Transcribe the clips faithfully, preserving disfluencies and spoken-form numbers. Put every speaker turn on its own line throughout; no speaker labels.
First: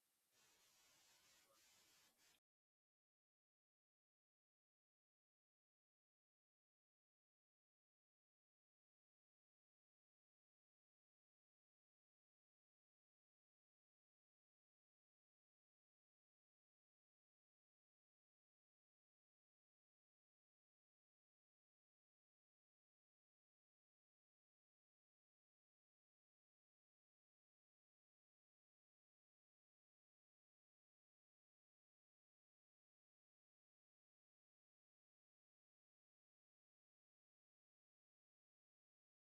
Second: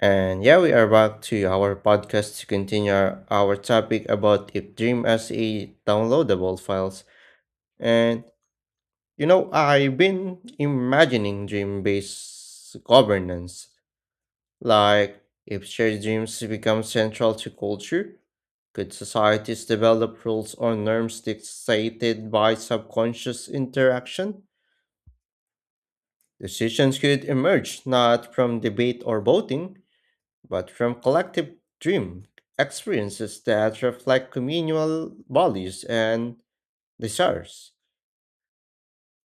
And yeah, we are back to our podcast to continue our, our topic about if Dream S E downloadable files. And you know, I've been imagining Dream based governance. Like, if shared dreams become central to culture, could societies develop rules or norms dictated by subconscious interaction? Decisions could emerge not from debate or voting, but from collective dream experiences that reflect communal values and desires.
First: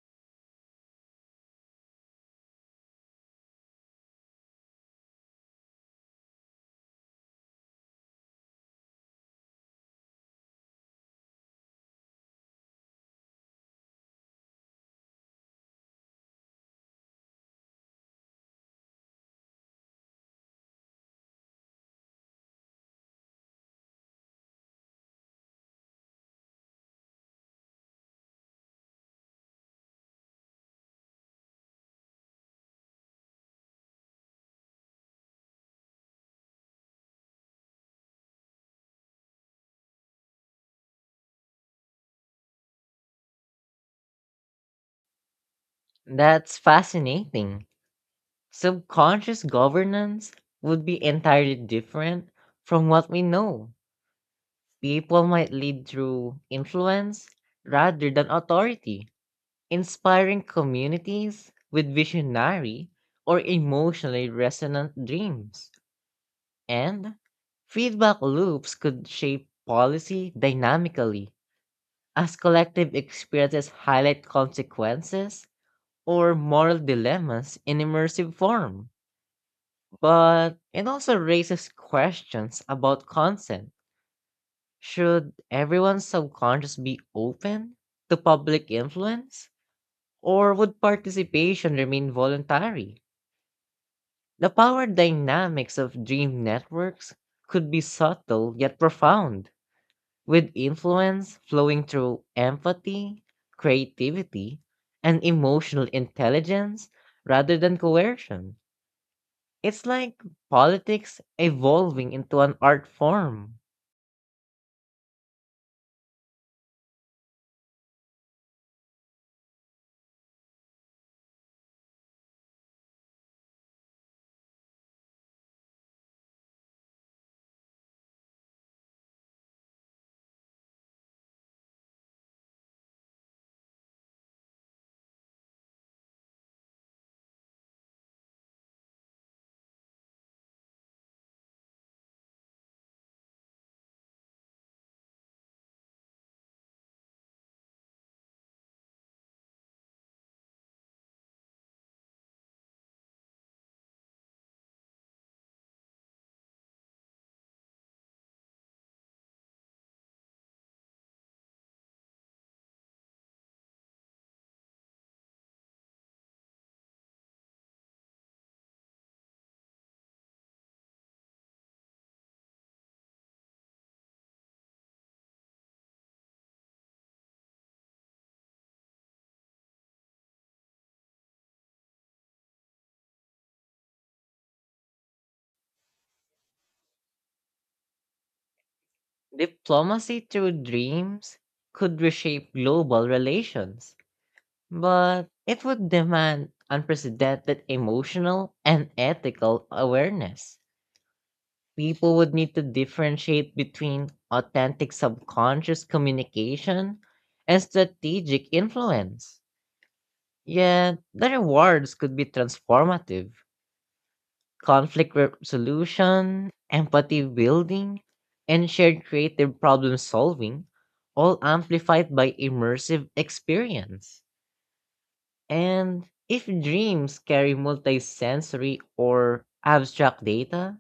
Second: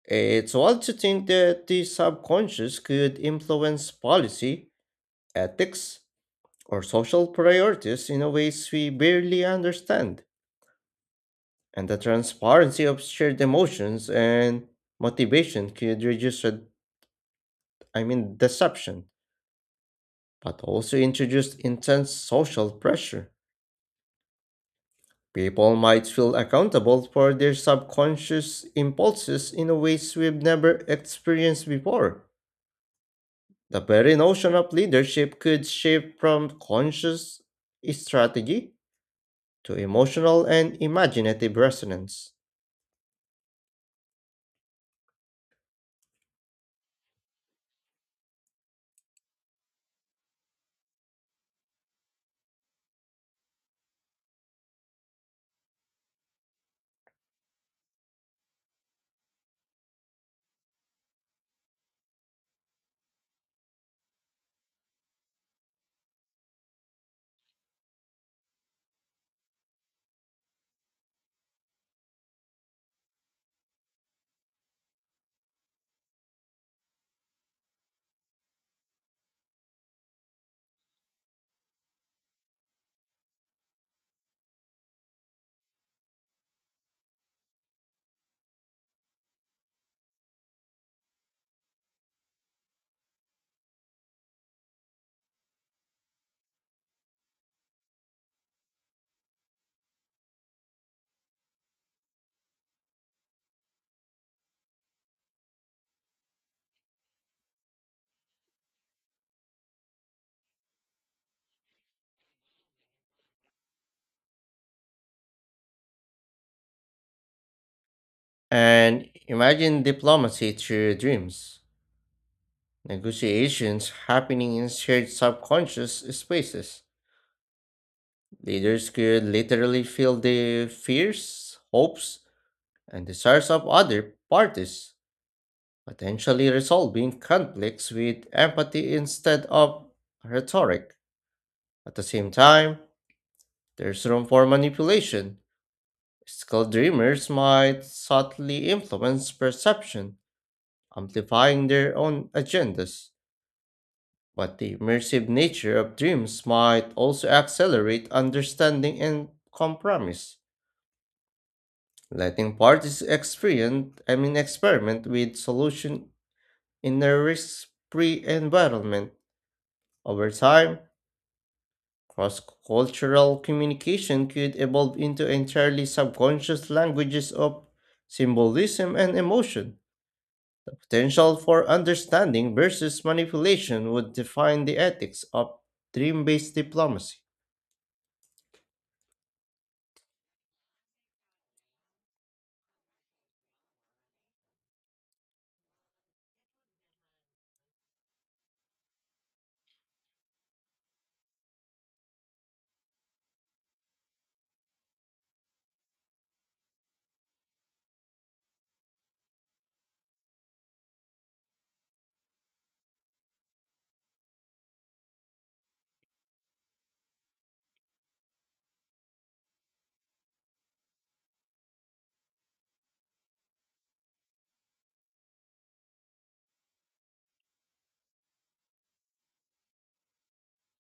It's wild to think that the subconscious could influence policy, ethics, or social priorities in a ways we barely understand. And the transparency of shared emotions and motivation could reduce, uh, I mean, deception, but also introduce intense social pressure. People might feel accountable for their subconscious impulses in a ways we've never experienced before. The very notion of leadership could shift from conscious strategy to emotional and imaginative resonance.
That's fascinating. Subconscious governance would be entirely different from what we know. People might lead through influence rather than authority, inspiring communities with visionary or emotionally resonant dreams. And feedback loops could shape policy dynamically as collective experiences highlight consequences or moral dilemmas in immersive form. But it also raises questions about consent. Should everyone's subconscious be open to public influence? Or would participation remain voluntary? The power dynamics of dream networks could be subtle yet profound, with influence flowing through empathy, creativity, and emotional intelligence rather than coercion. It's like politics evolving into an art form.
And imagine diplomacy through dreams, negotiations happening in shared subconscious spaces. Leaders could literally feel the fears, hopes, and desires of other parties potentially resolving conflicts with empathy instead of rhetoric. At the same time, there's room for manipulation. Skilled dreamers might subtly influence perception, amplifying their own agendas. But the immersive nature of dreams might also accelerate understanding and compromise, letting parties experience, I mean, experiment with solution in a risk-free environment. Over time, cross cultural communication could evolve into entirely subconscious languages of symbolism and emotion. Potential for understanding versus manipulation would define the ethics of dream based diplomacy.
Diplomacy through dreams could reshape global relations, but it would demand unprecedented emotional and ethical awareness. People would need to differentiate between authentic subconscious communication and strategic influence. Yet, the rewards could be transformative: conflict resolution, empathy building, and shared creative problem solving, all amplified by immersive experience. And if dreams carry multisensory or abstract data,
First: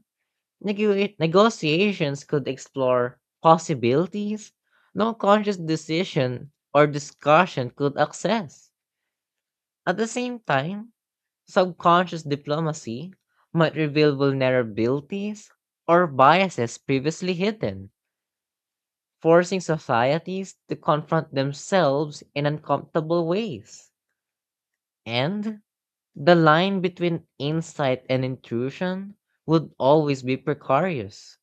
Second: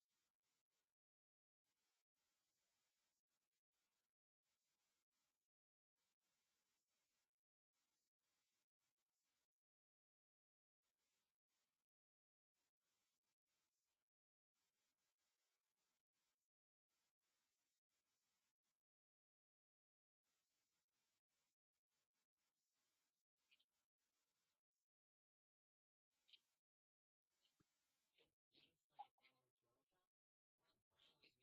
negu- negotiations could explore possibilities no conscious decision or discussion could access. At the same time, subconscious diplomacy might reveal vulnerabilities or biases previously hidden, forcing societies to confront themselves in uncomfortable ways. And the line between insight and intrusion would always be precarious.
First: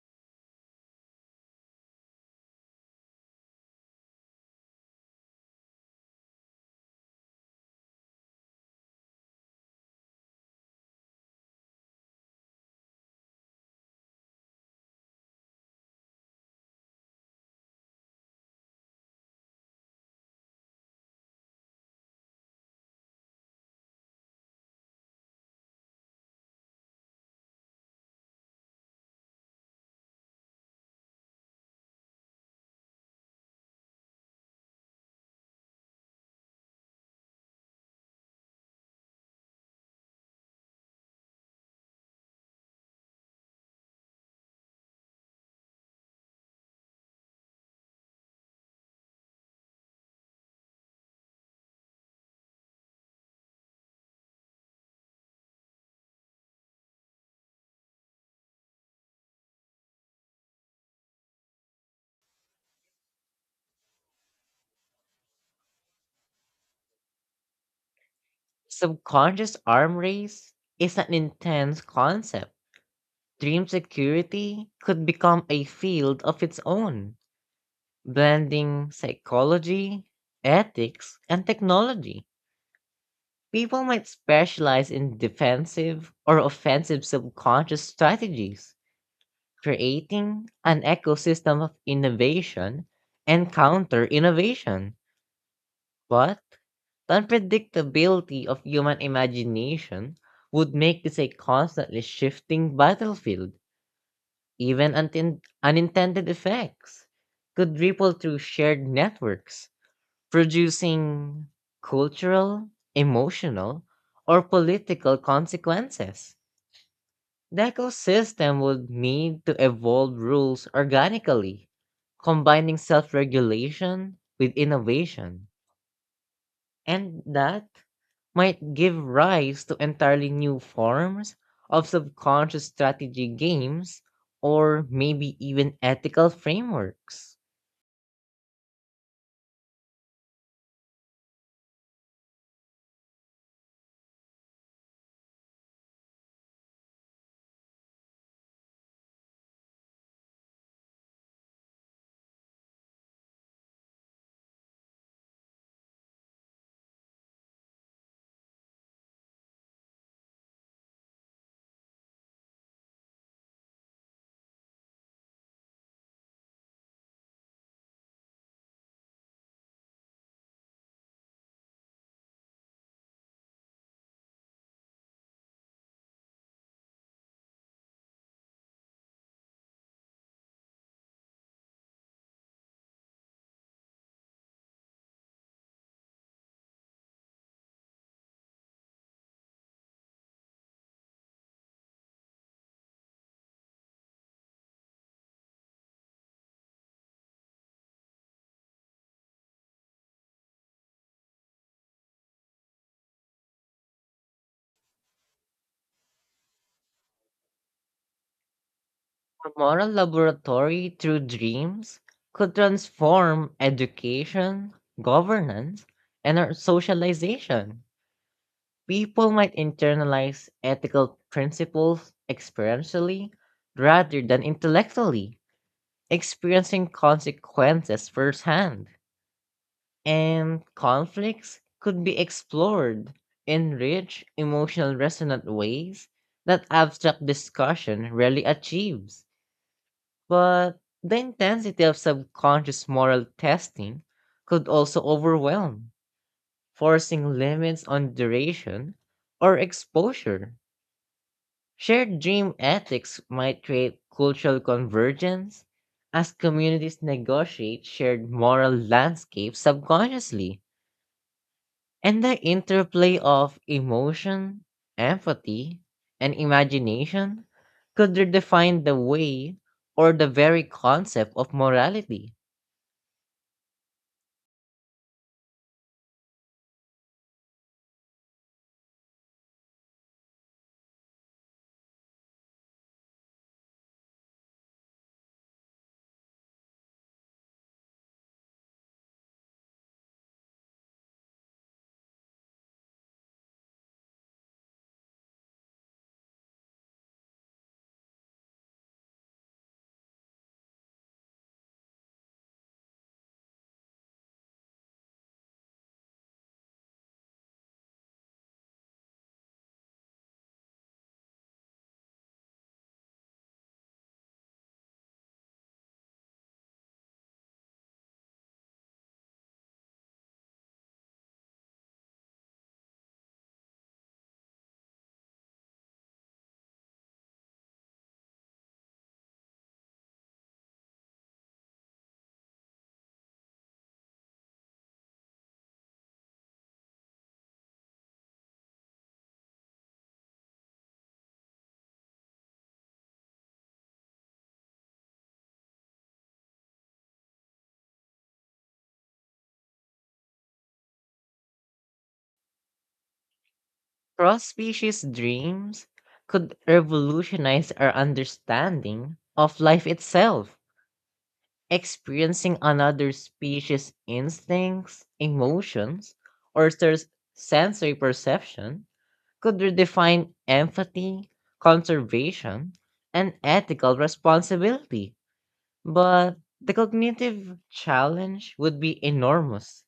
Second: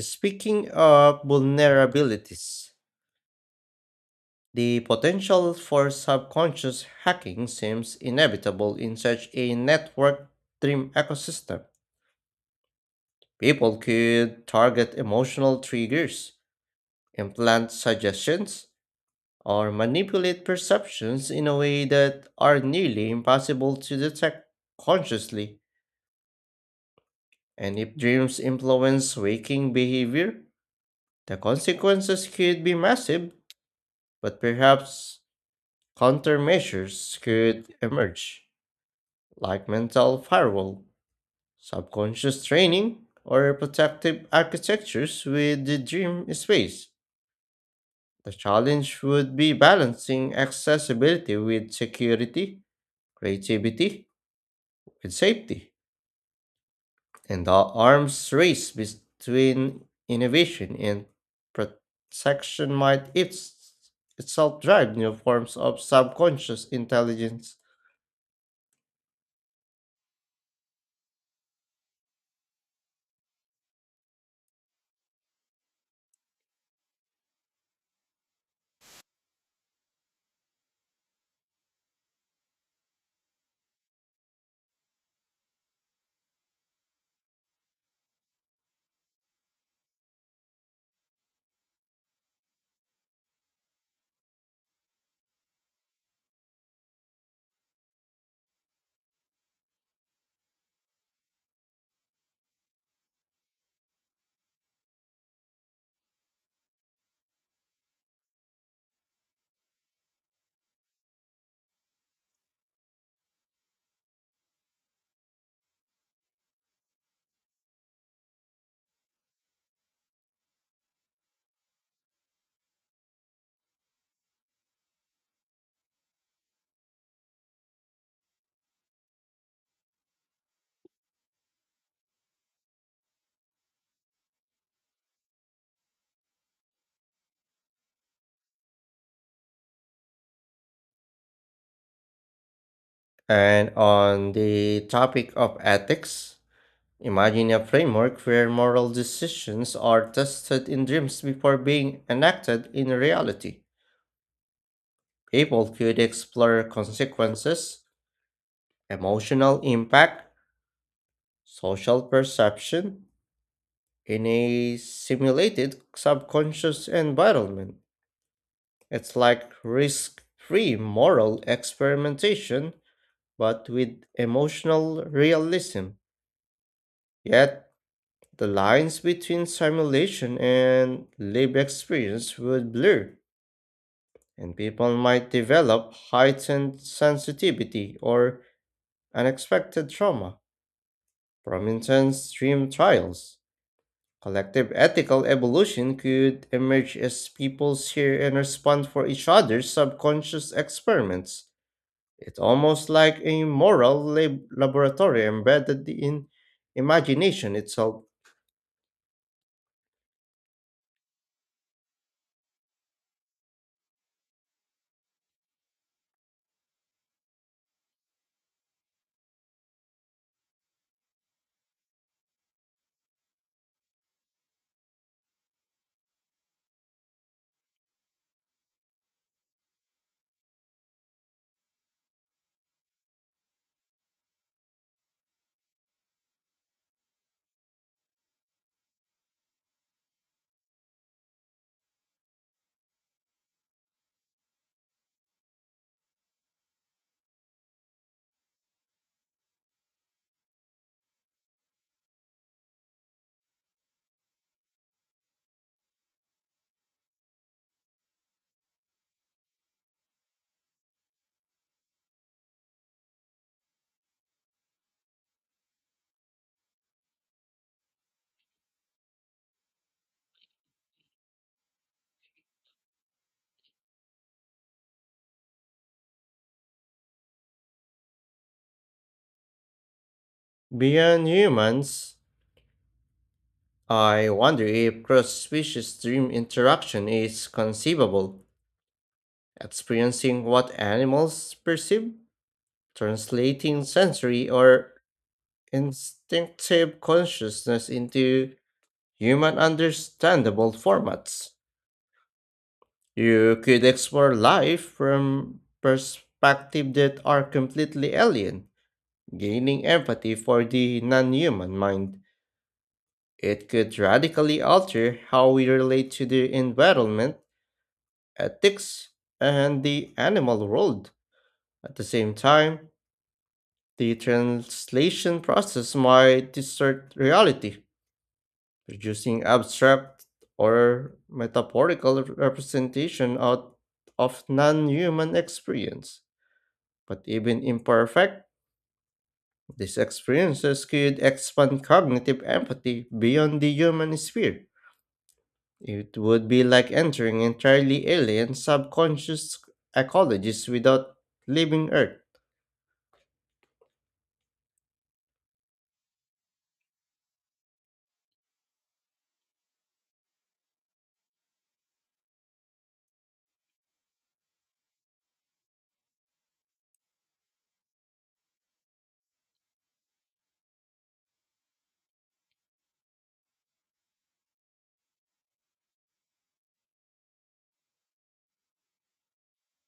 Speaking of vulnerabilities, the potential for subconscious hacking seems inevitable in such a network dream ecosystem. People could target emotional triggers, implant suggestions, or manipulate perceptions in a way that are nearly impossible to detect consciously. And if dreams influence waking behavior, the consequences could be massive, but perhaps countermeasures could emerge, like mental firewall, subconscious training, or protective architectures with the dream space. The challenge would be balancing accessibility with security, creativity, with safety, and the arms race between innovation and protection might its, itself drive new forms of subconscious intelligence.
Subconscious arm race is an intense concept. Dream security could become a field of its own, blending psychology, ethics, and technology. People might specialize in defensive or offensive subconscious strategies, creating an ecosystem of innovation and counter innovation. But the unpredictability of human imagination would make this a constantly shifting battlefield. Even untin- unintended effects could ripple through shared networks, producing cultural, emotional, or political consequences. The ecosystem would need to evolve rules organically, combining self regulation with innovation. And that might give rise to entirely new forms of subconscious strategy games or maybe even ethical frameworks.
And on the topic of ethics, imagine a framework where moral decisions are tested in dreams before being enacted in reality. People could explore consequences, emotional impact, social perception, in a simulated subconscious environment. It's like risk free moral experimentation but with emotional realism. Yet, the lines between simulation and lived experience would blur, and people might develop heightened sensitivity or unexpected trauma from intense dream trials. Collective ethical evolution could emerge as peoples hear and respond for each other's subconscious experiments. It's almost like a moral lab- laboratory embedded in imagination itself.
A moral laboratory through dreams could transform education, governance, and our socialization. People might internalize ethical principles experientially rather than intellectually, experiencing consequences firsthand. And conflicts could be explored in rich, emotional, resonant ways that abstract discussion rarely achieves. But the intensity of subconscious moral testing could also overwhelm, forcing limits on duration or exposure. Shared dream ethics might create cultural convergence as communities negotiate shared moral landscapes subconsciously. And the interplay of emotion, empathy, and imagination could redefine the way or the very concept of morality.
Beyond humans, I wonder if cross species dream interaction is conceivable, experiencing what animals perceive, translating sensory or instinctive consciousness into human understandable formats. You could explore life from perspectives that are completely alien, gaining empathy for the non human mind. It could radically alter how we relate to the environment, ethics, and the animal world. At the same time, the translation process might distort reality producing abstract or metaphorical representation out of non human experience. But even imperfect, these experiences could expand cognitive empathy beyond the human sphere. It would be like entering entirely alien subconscious ecologies without leaving Earth.
Cross-species dreams could revolutionize our understanding of life itself. Experiencing another species' instincts, emotions, or their sensory perception could redefine empathy, conservation, and ethical responsibility. But the cognitive challenge would be enormous.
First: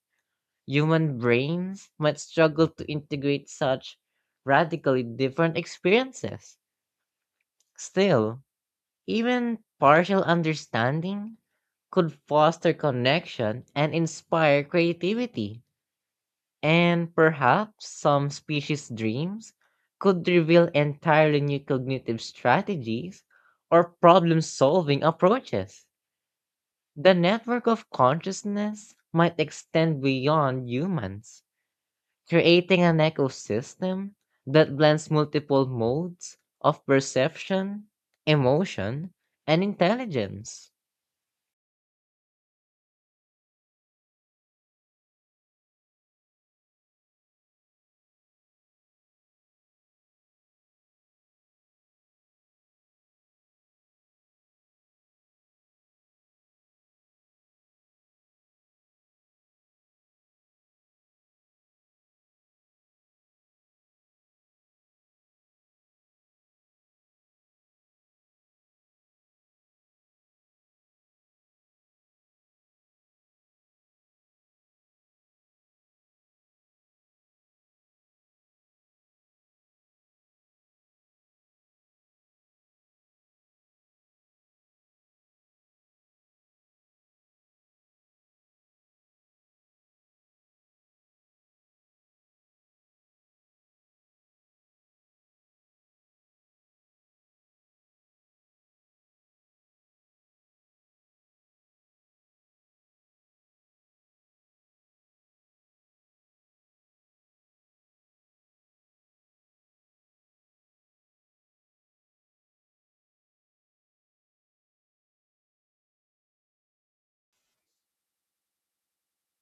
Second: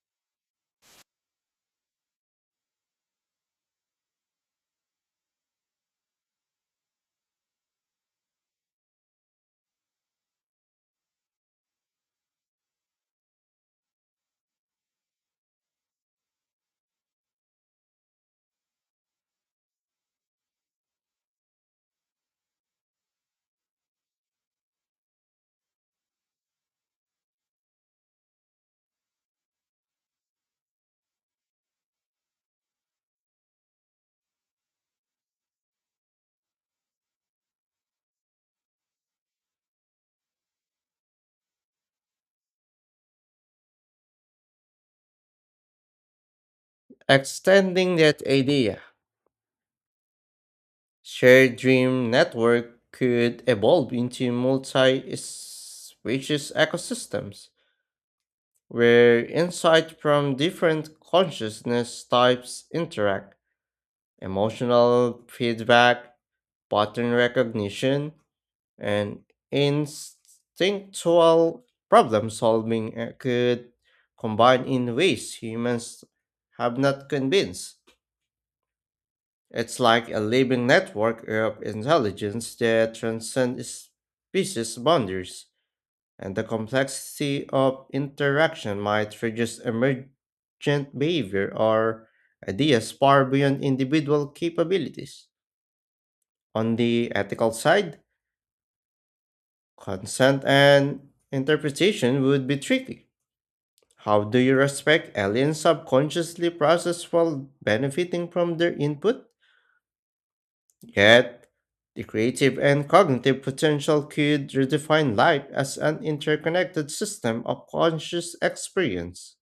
Human brains might struggle to integrate such radically different experiences. Still, even partial understanding could foster connection and inspire creativity. And perhaps some species' dreams could reveal entirely new cognitive strategies or problem solving approaches. The network of consciousness might extend beyond humans, creating an ecosystem that blends multiple modes of perception, emotion, and intelligence.
Extending that idea, Shared Dream Network could evolve into multi species ecosystems where insight from different consciousness types interact. Emotional feedback, pattern recognition, and instinctual problem solving uh, could combine in ways humans have not convinced. It's like a living network of intelligence that transcends species boundaries, and the complexity of interaction might produce emergent behavior or ideas far beyond individual capabilities. On the ethical side, consent and interpretation would be tricky. How do you respect aliens subconsciously process while benefiting from their input? Yet, the creative and cognitive potential could redefine life as an interconnected system of conscious experience.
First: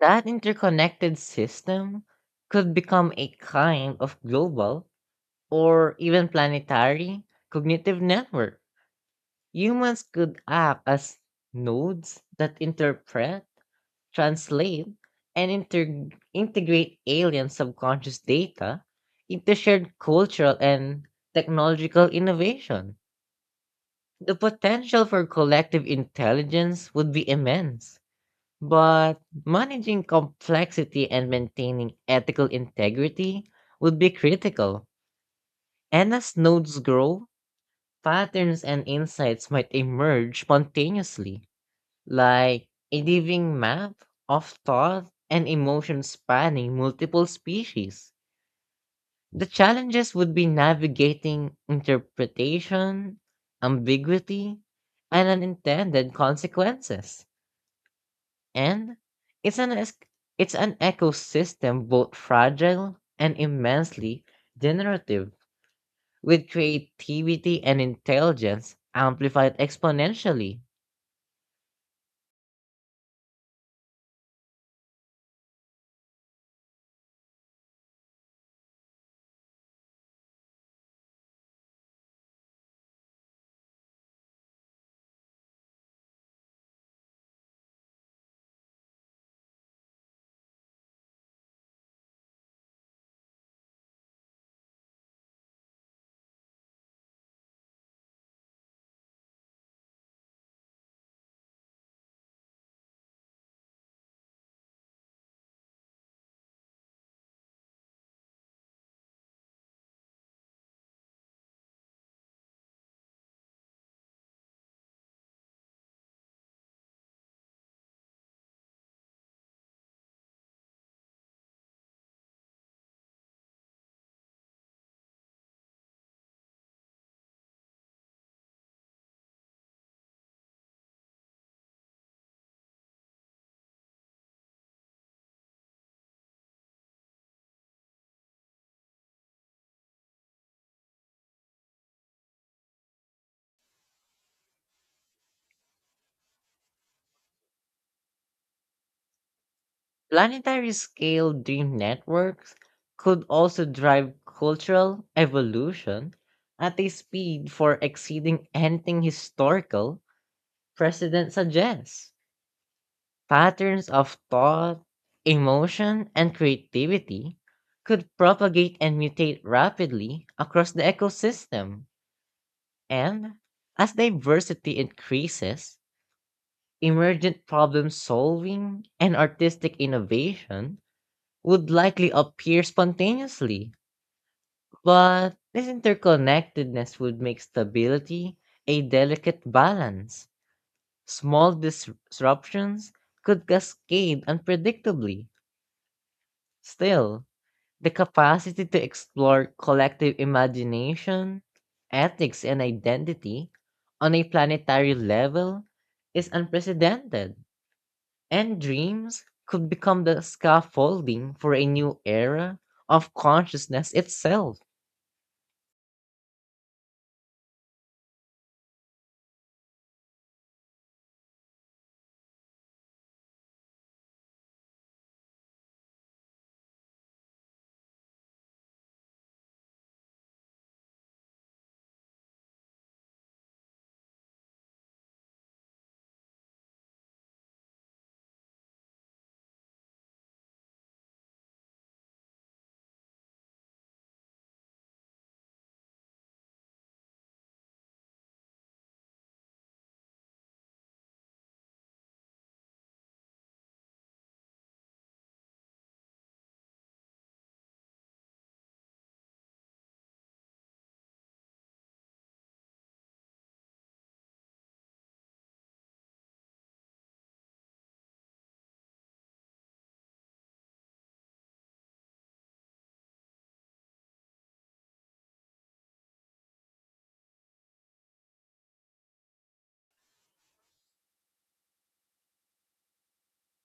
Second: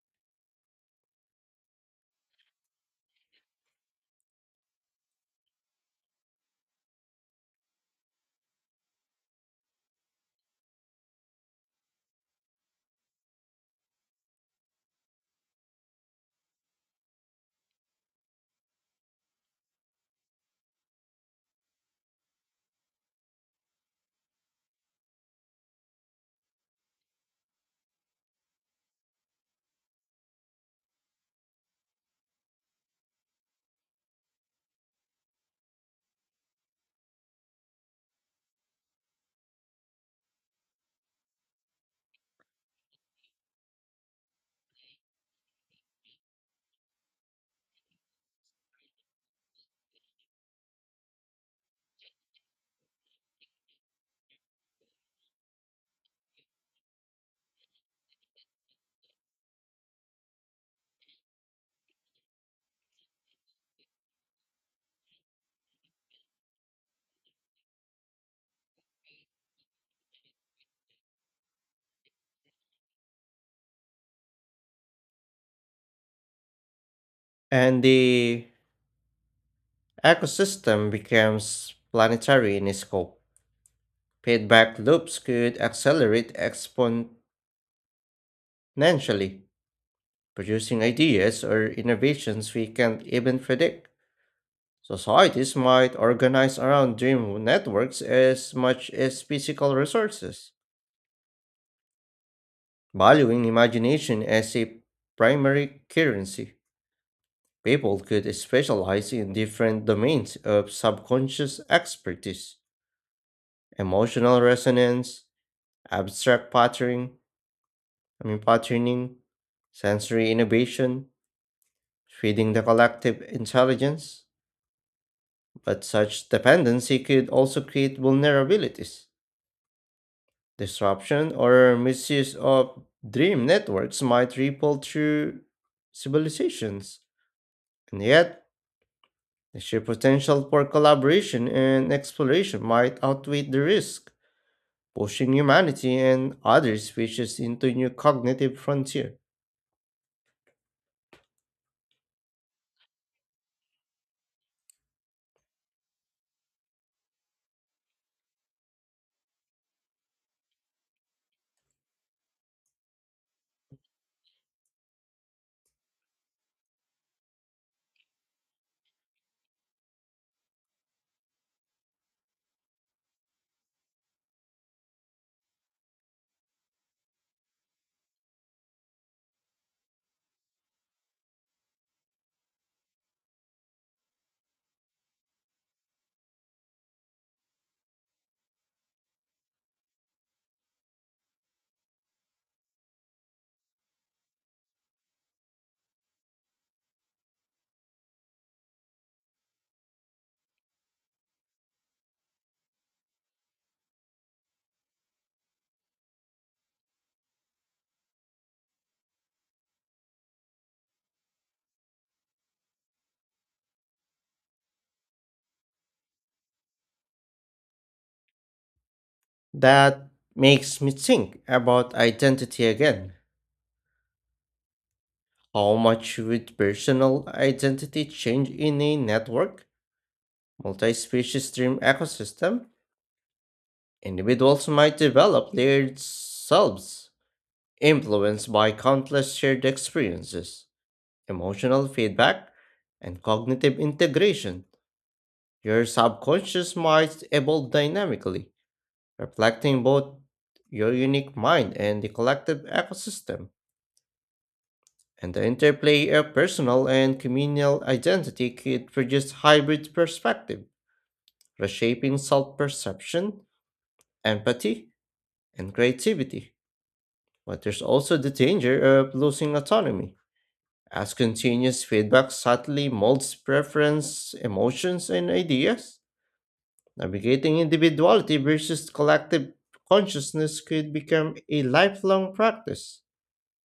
That interconnected system could become a kind of global or even planetary cognitive network. Humans could act as nodes that interpret, translate, and inter- integrate alien subconscious data into shared cultural and technological innovation. The potential for collective intelligence would be immense, but managing complexity and maintaining ethical integrity would be critical. And as nodes grow, patterns and insights might emerge spontaneously, like a living map of thought and emotion spanning multiple species. The challenges would be navigating interpretation, ambiguity, and unintended consequences. And it's an es- it's an ecosystem both fragile and immensely generative, with creativity and intelligence amplified exponentially.
And the ecosystem becomes planetary in scope. Feedback loops could accelerate exponentially, producing ideas or innovations we can't even predict. Societies might organize around dream networks as much as physical resources, valuing imagination as a primary currency. People could specialize in different domains of subconscious expertise, emotional resonance, abstract patterning, I mean patterning, sensory innovation, feeding the collective intelligence. But such dependency could also create vulnerabilities. Disruption or misuse of dream networks might ripple through civilizations, and yet the sheer potential for collaboration and exploration might outweigh the risk, pushing humanity and other species into new cognitive frontier.
Planetary scale dream networks could also drive cultural evolution at a speed for exceeding anything historical precedent suggests. Patterns of thought, emotion, and creativity could propagate and mutate rapidly across the ecosystem. And as diversity increases, emergent problem solving and artistic innovation would likely appear spontaneously, but this interconnectedness would make stability a delicate balance. Small dis- disruptions could cascade unpredictably. Still, the capacity to explore collective imagination, ethics, and identity on a planetary level is unprecedented, and dreams could become the scaffolding for a new era of consciousness itself.
That makes me think about identity again. How much would personal identity change in a network? Multi species stream ecosystem, individuals might develop layered selves influenced by countless shared experiences, emotional feedback, and cognitive integration. Your subconscious might evolve dynamically, reflecting both your unique mind and the collective ecosystem. And the interplay of personal and communal identity could produce hybrid perspective, reshaping self perception, empathy, and creativity. But there's also the danger of losing autonomy, as continuous feedback subtly molds preference, emotions, and ideas. Navigating individuality versus collective consciousness could become a lifelong practice.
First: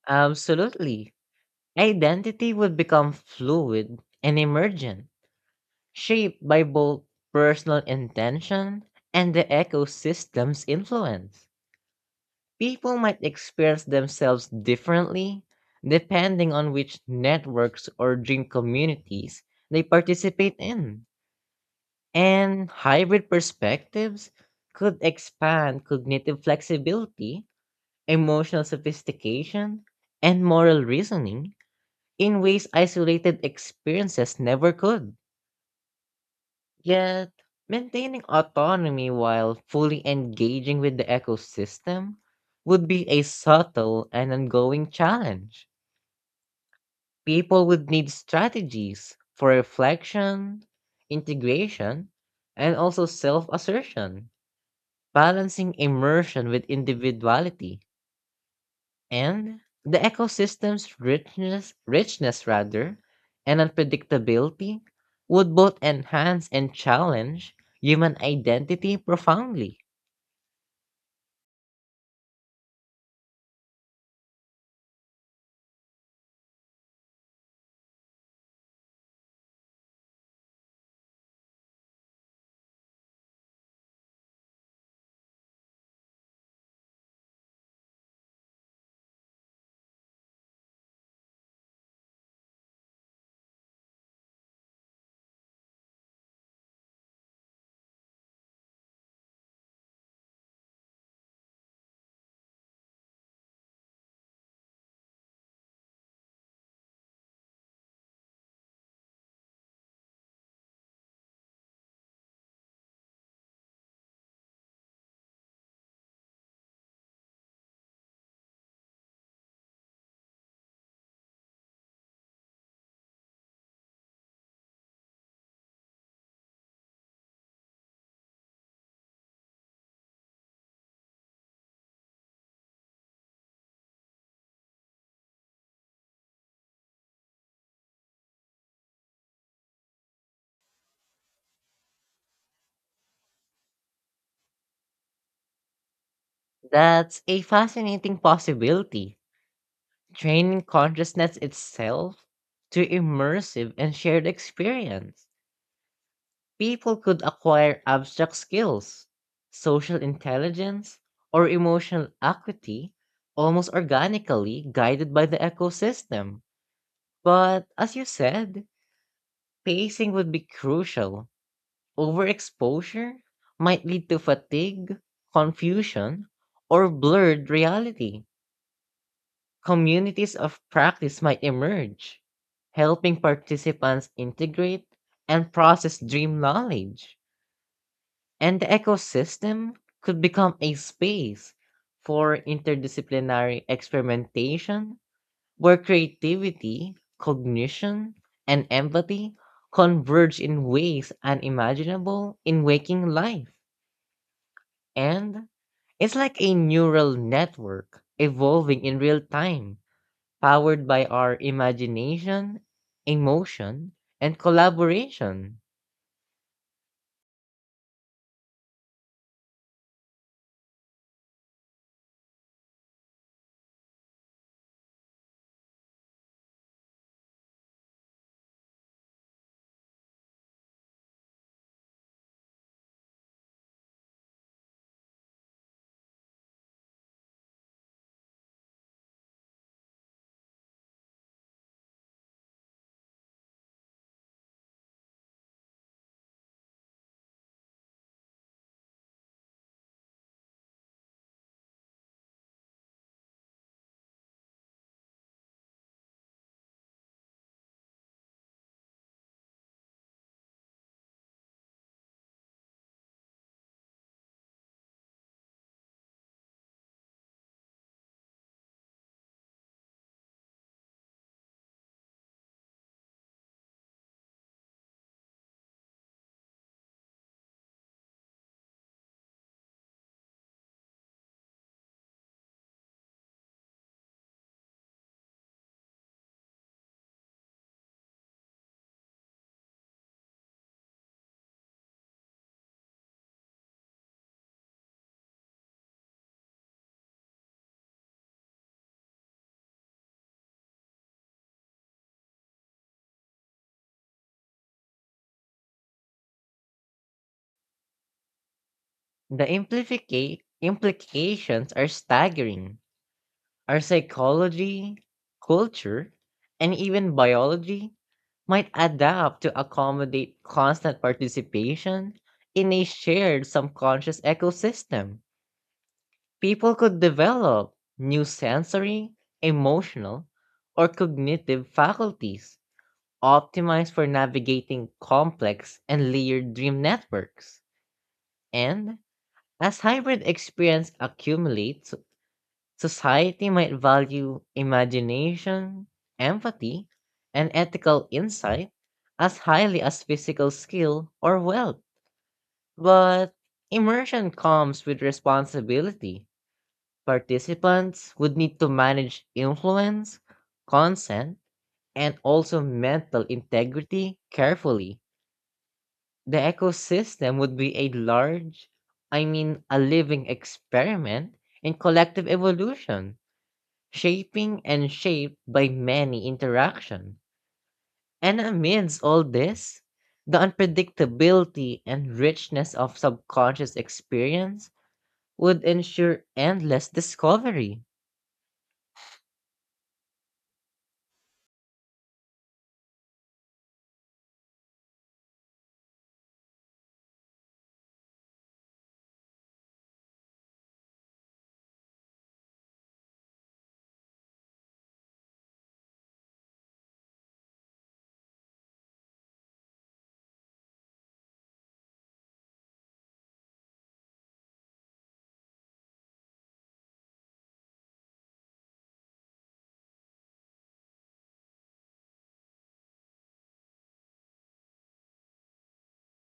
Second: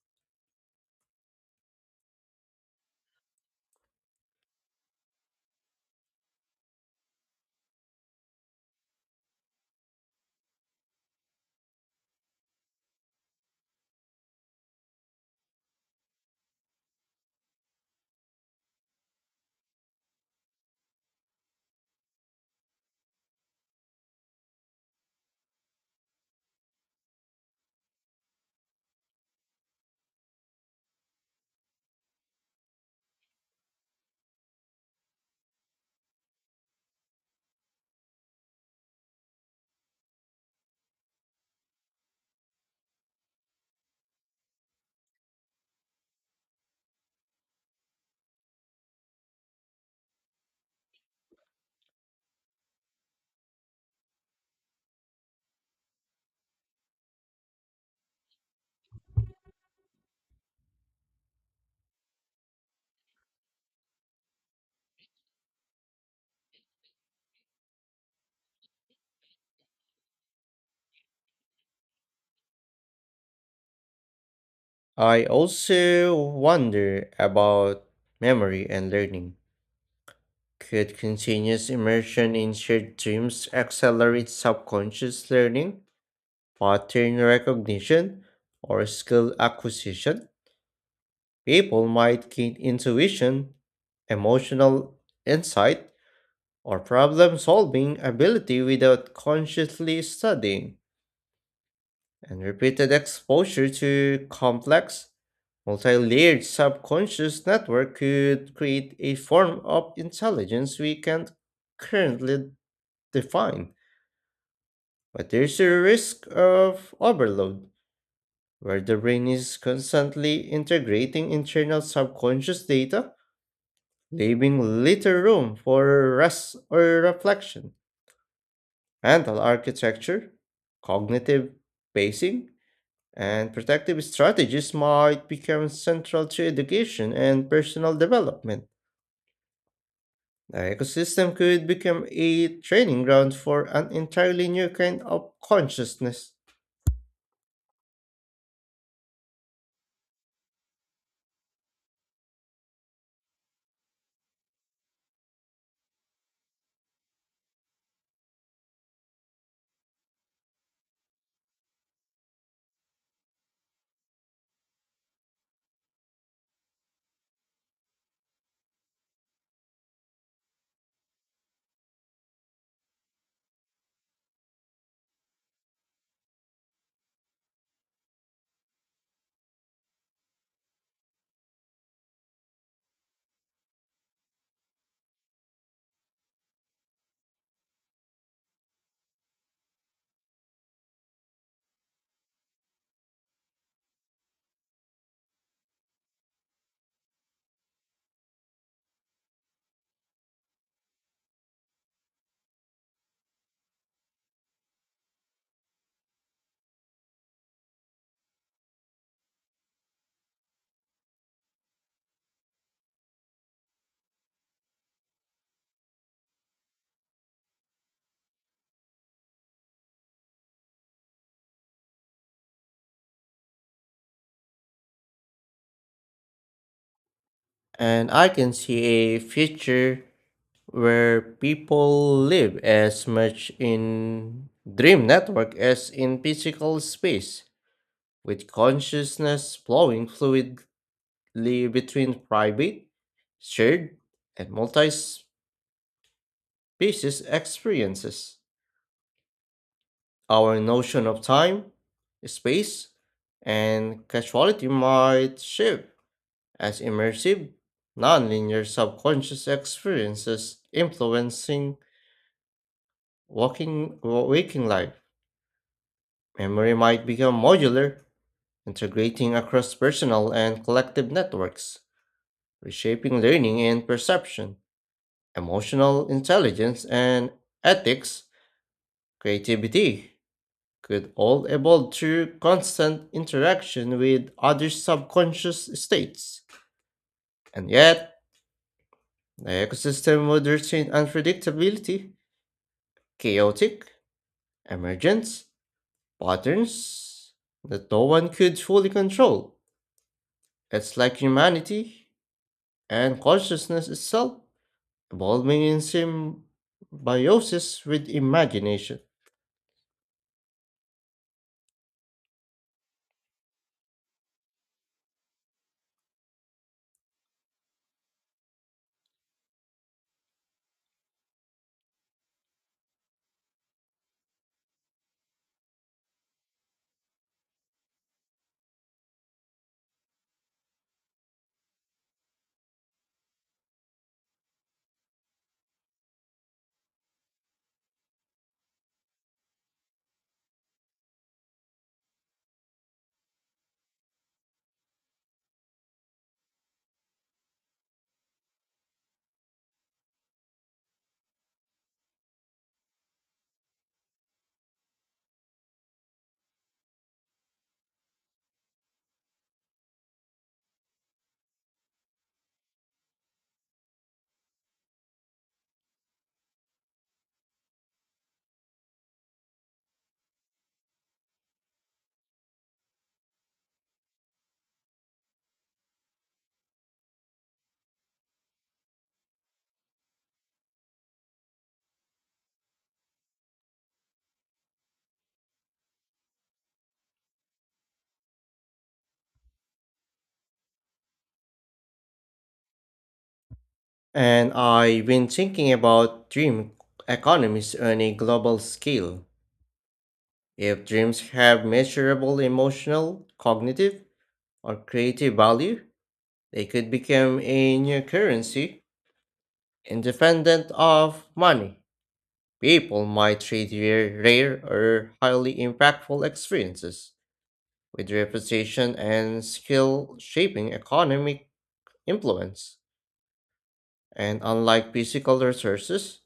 Absolutely. Identity would become fluid and emergent, shaped by both personal intention and the ecosystem's influence. People might experience themselves differently depending on which networks or dream communities they participate in. And hybrid perspectives could expand cognitive flexibility, emotional sophistication, and moral reasoning in ways isolated experiences never could. Yet, maintaining autonomy while fully engaging with the ecosystem would be a subtle and ongoing challenge. People would need strategies for reflection, integration, and also self assertion, balancing immersion with individuality. And the ecosystem's richness richness rather and unpredictability would both enhance and challenge human identity profoundly.
I also wonder about memory and learning. Could continuous immersion in shared dreams accelerate subconscious learning, pattern recognition, or skill acquisition? People might gain intuition, emotional insight, or problem solving ability without consciously studying. And repeated exposure to complex, multi layered subconscious network could create a form of intelligence we can't currently define. But there's a risk of overload where the brain is constantly integrating internal subconscious data, leaving little room for rest or reflection. Mental architecture, cognitive pacing, and protective strategies might become central to education and personal development. The ecosystem could become a training ground for an entirely new kind of consciousness.
That's a fascinating possibility, training consciousness itself. To immersive and shared experience, people could acquire abstract skills, social intelligence, or emotional acuity almost organically, guided by the ecosystem. But as you said, pacing would be crucial. Overexposure might lead to fatigue, confusion, or blurred reality. Communities of practice might emerge, helping participants integrate and process dream knowledge. And the ecosystem could become a space for interdisciplinary experimentation where creativity, cognition, and empathy converge in ways unimaginable in waking life. And it's like a neural network evolving in real time, powered by our imagination, emotion, and collaboration.
And I can see a future where people live as much in dream network as in physical space, with consciousness flowing fluidly between private, shared, and multi species experiences. Our notion of time, space, and casuality might shift as immersive, nonlinear subconscious experiences influencing walking, waking life. Memory might become modular, integrating across personal and collective networks, reshaping learning and perception. Emotional intelligence and ethics, creativity, could all evolve through constant interaction with other subconscious states. And yet, the ecosystem would retain unpredictability, chaotic, emergence, patterns that no one could fully control. It's like humanity and consciousness itself, evolving in symbiosis with imagination.
The implifica- implications are staggering. Our psychology, culture, and even biology might adapt to accommodate constant participation in a shared subconscious ecosystem. People could develop new sensory, emotional, or cognitive faculties optimized for navigating complex and layered dream networks. And as hybrid experience accumulates, society might value imagination, empathy, and ethical insight as highly as physical skill or wealth. But immersion comes with responsibility. Participants would need to manage influence, consent, and also mental integrity carefully. The ecosystem would be a large, I mean, a living experiment in collective evolution, shaping and shaped by many interaction. And amidst all this, the unpredictability and richness of subconscious experience would ensure endless discovery.
And I've been thinking about dream economies on a global scale. If dreams have measurable emotional, cognitive, or creative value, they could become a new currency independent of money. People might trade their rare or highly impactful experiences with reputation and skill shaping economic influence. And unlike physical resources,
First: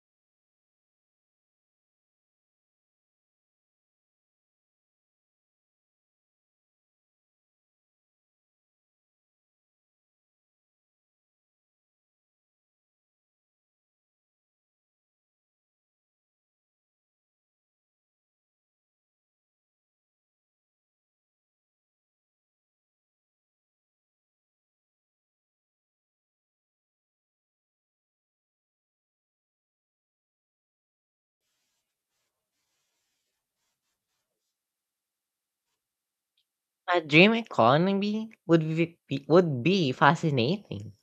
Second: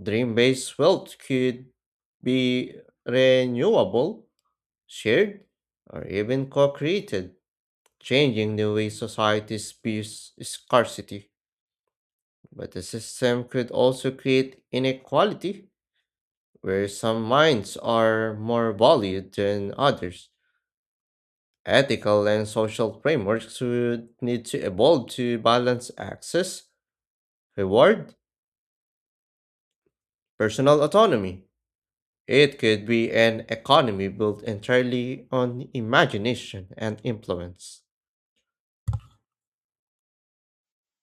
dream based wealth could be renewable, shared, or even co created, changing the way societies views scarcity. But the system could also create inequality, where some minds are more valued than others. Ethical and social frameworks would need to evolve to balance access, reward, personal autonomy. It could be an economy built entirely on imagination and
A dream
influence.
economy would be, would be fascinating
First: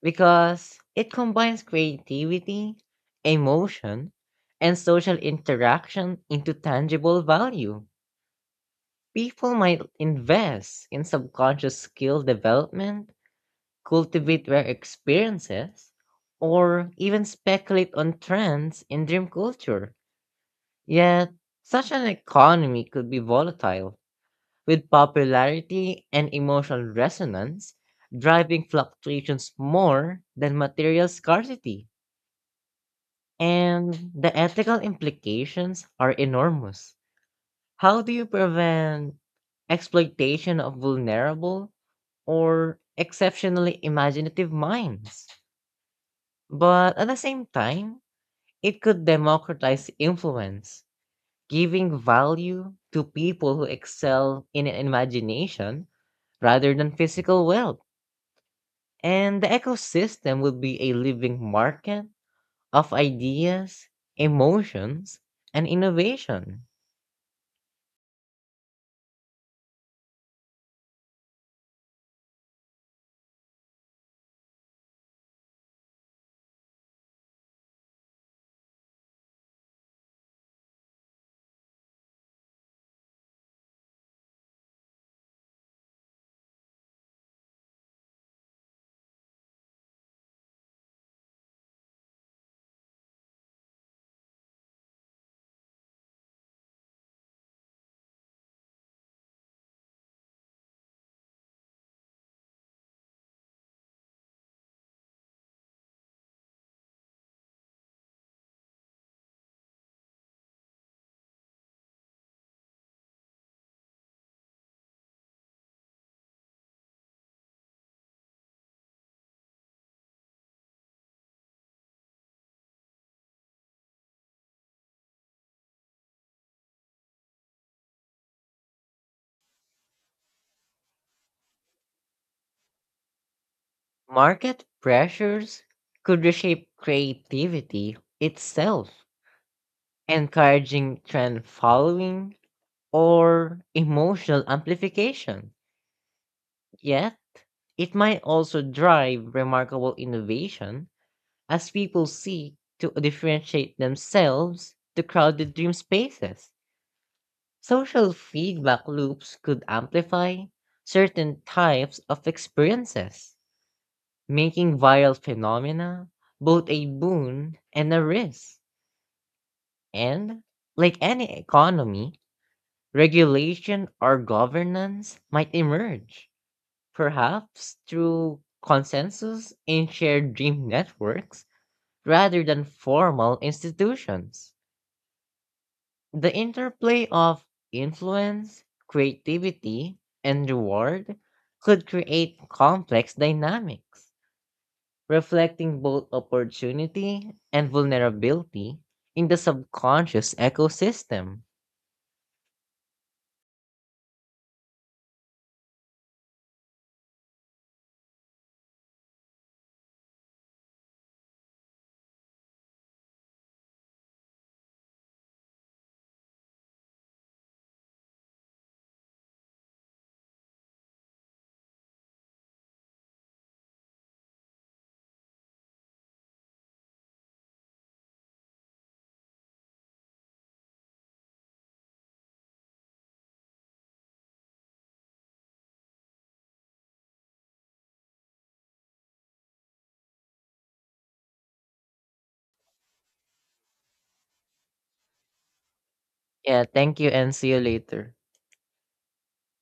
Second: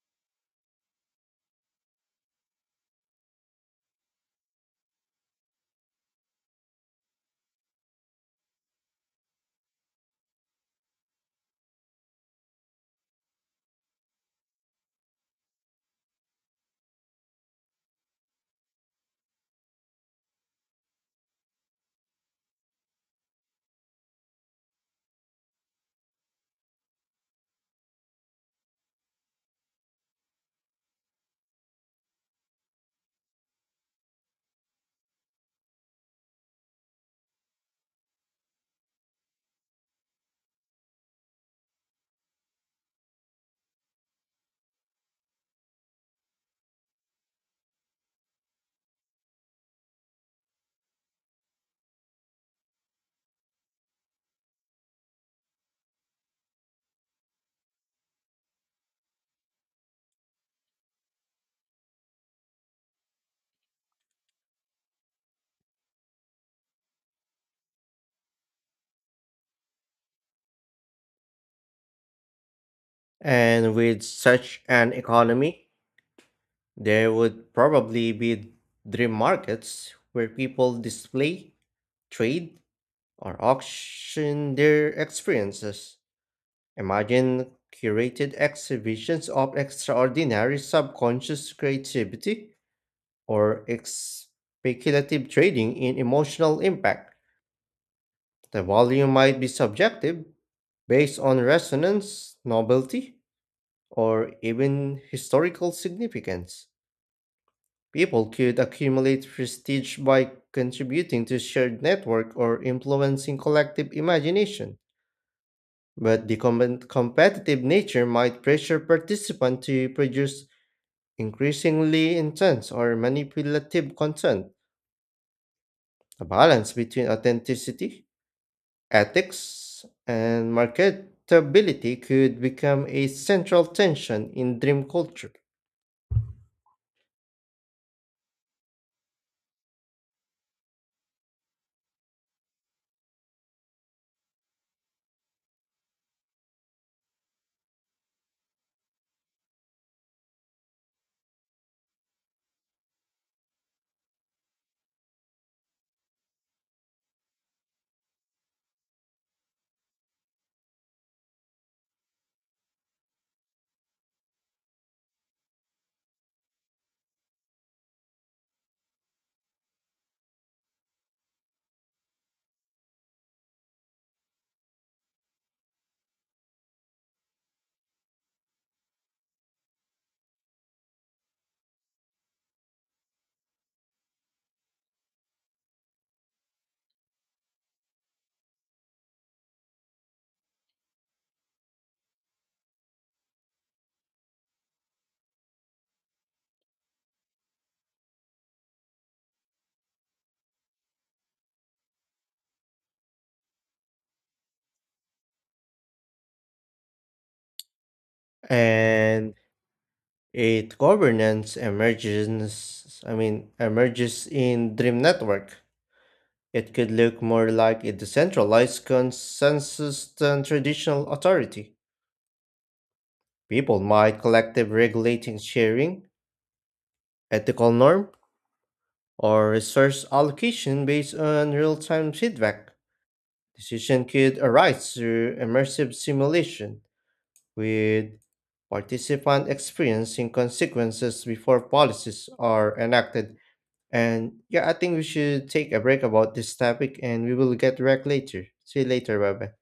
because it combines creativity, emotion, and social interaction into tangible value. People might invest in subconscious skill development, cultivate rare experiences, or even speculate on trends in dream culture. Yet, such an economy could be volatile, with popularity and emotional resonance driving fluctuations more than material scarcity. And the ethical implications are enormous. How do you prevent exploitation of vulnerable or exceptionally imaginative minds? But at the same time, it could democratize influence, giving value to people who excel in imagination rather than physical wealth. And the ecosystem would be a living market of ideas, emotions, and innovation.
And with such an economy, there would probably be dream markets where people display, trade, or auction their experiences. Imagine curated exhibitions of extraordinary subconscious creativity or ex- speculative trading in emotional impact. The volume might be subjective, based on resonance, novelty, or even historical significance. People could accumulate prestige by contributing to shared network or influencing collective imagination, but the com- competitive nature might pressure participants to produce increasingly intense or manipulative content, a balance between authenticity, ethics, and marketability could become a central tension in
Market
dream culture.
pressures could reshape creativity itself, encouraging trend following or emotional amplification. Yet, it might also drive remarkable innovation as people seek to differentiate themselves to crowded dream spaces. Social feedback loops could amplify certain types of experiences, making viral phenomena both a boon and a risk. And, like any economy, regulation or governance might emerge, perhaps through consensus in shared dream networks rather than formal institutions. The interplay of influence, creativity, and reward could create complex dynamics, reflecting both opportunity and vulnerability in the subconscious ecosystem.
And it governance emerges I mean emerges in Dream Network. It could look more like a decentralized consensus than traditional authority. People might collective regulating sharing, ethical norm, or resource allocation based on real time feedback. Decision could arise through immersive simulation, with participants experiencing consequences before policies are enacted. And yeah, I think we should take a break about this
Yeah,
topic
thank you
and we
and see
will
you
get back
later.
later. See you later, bye bye.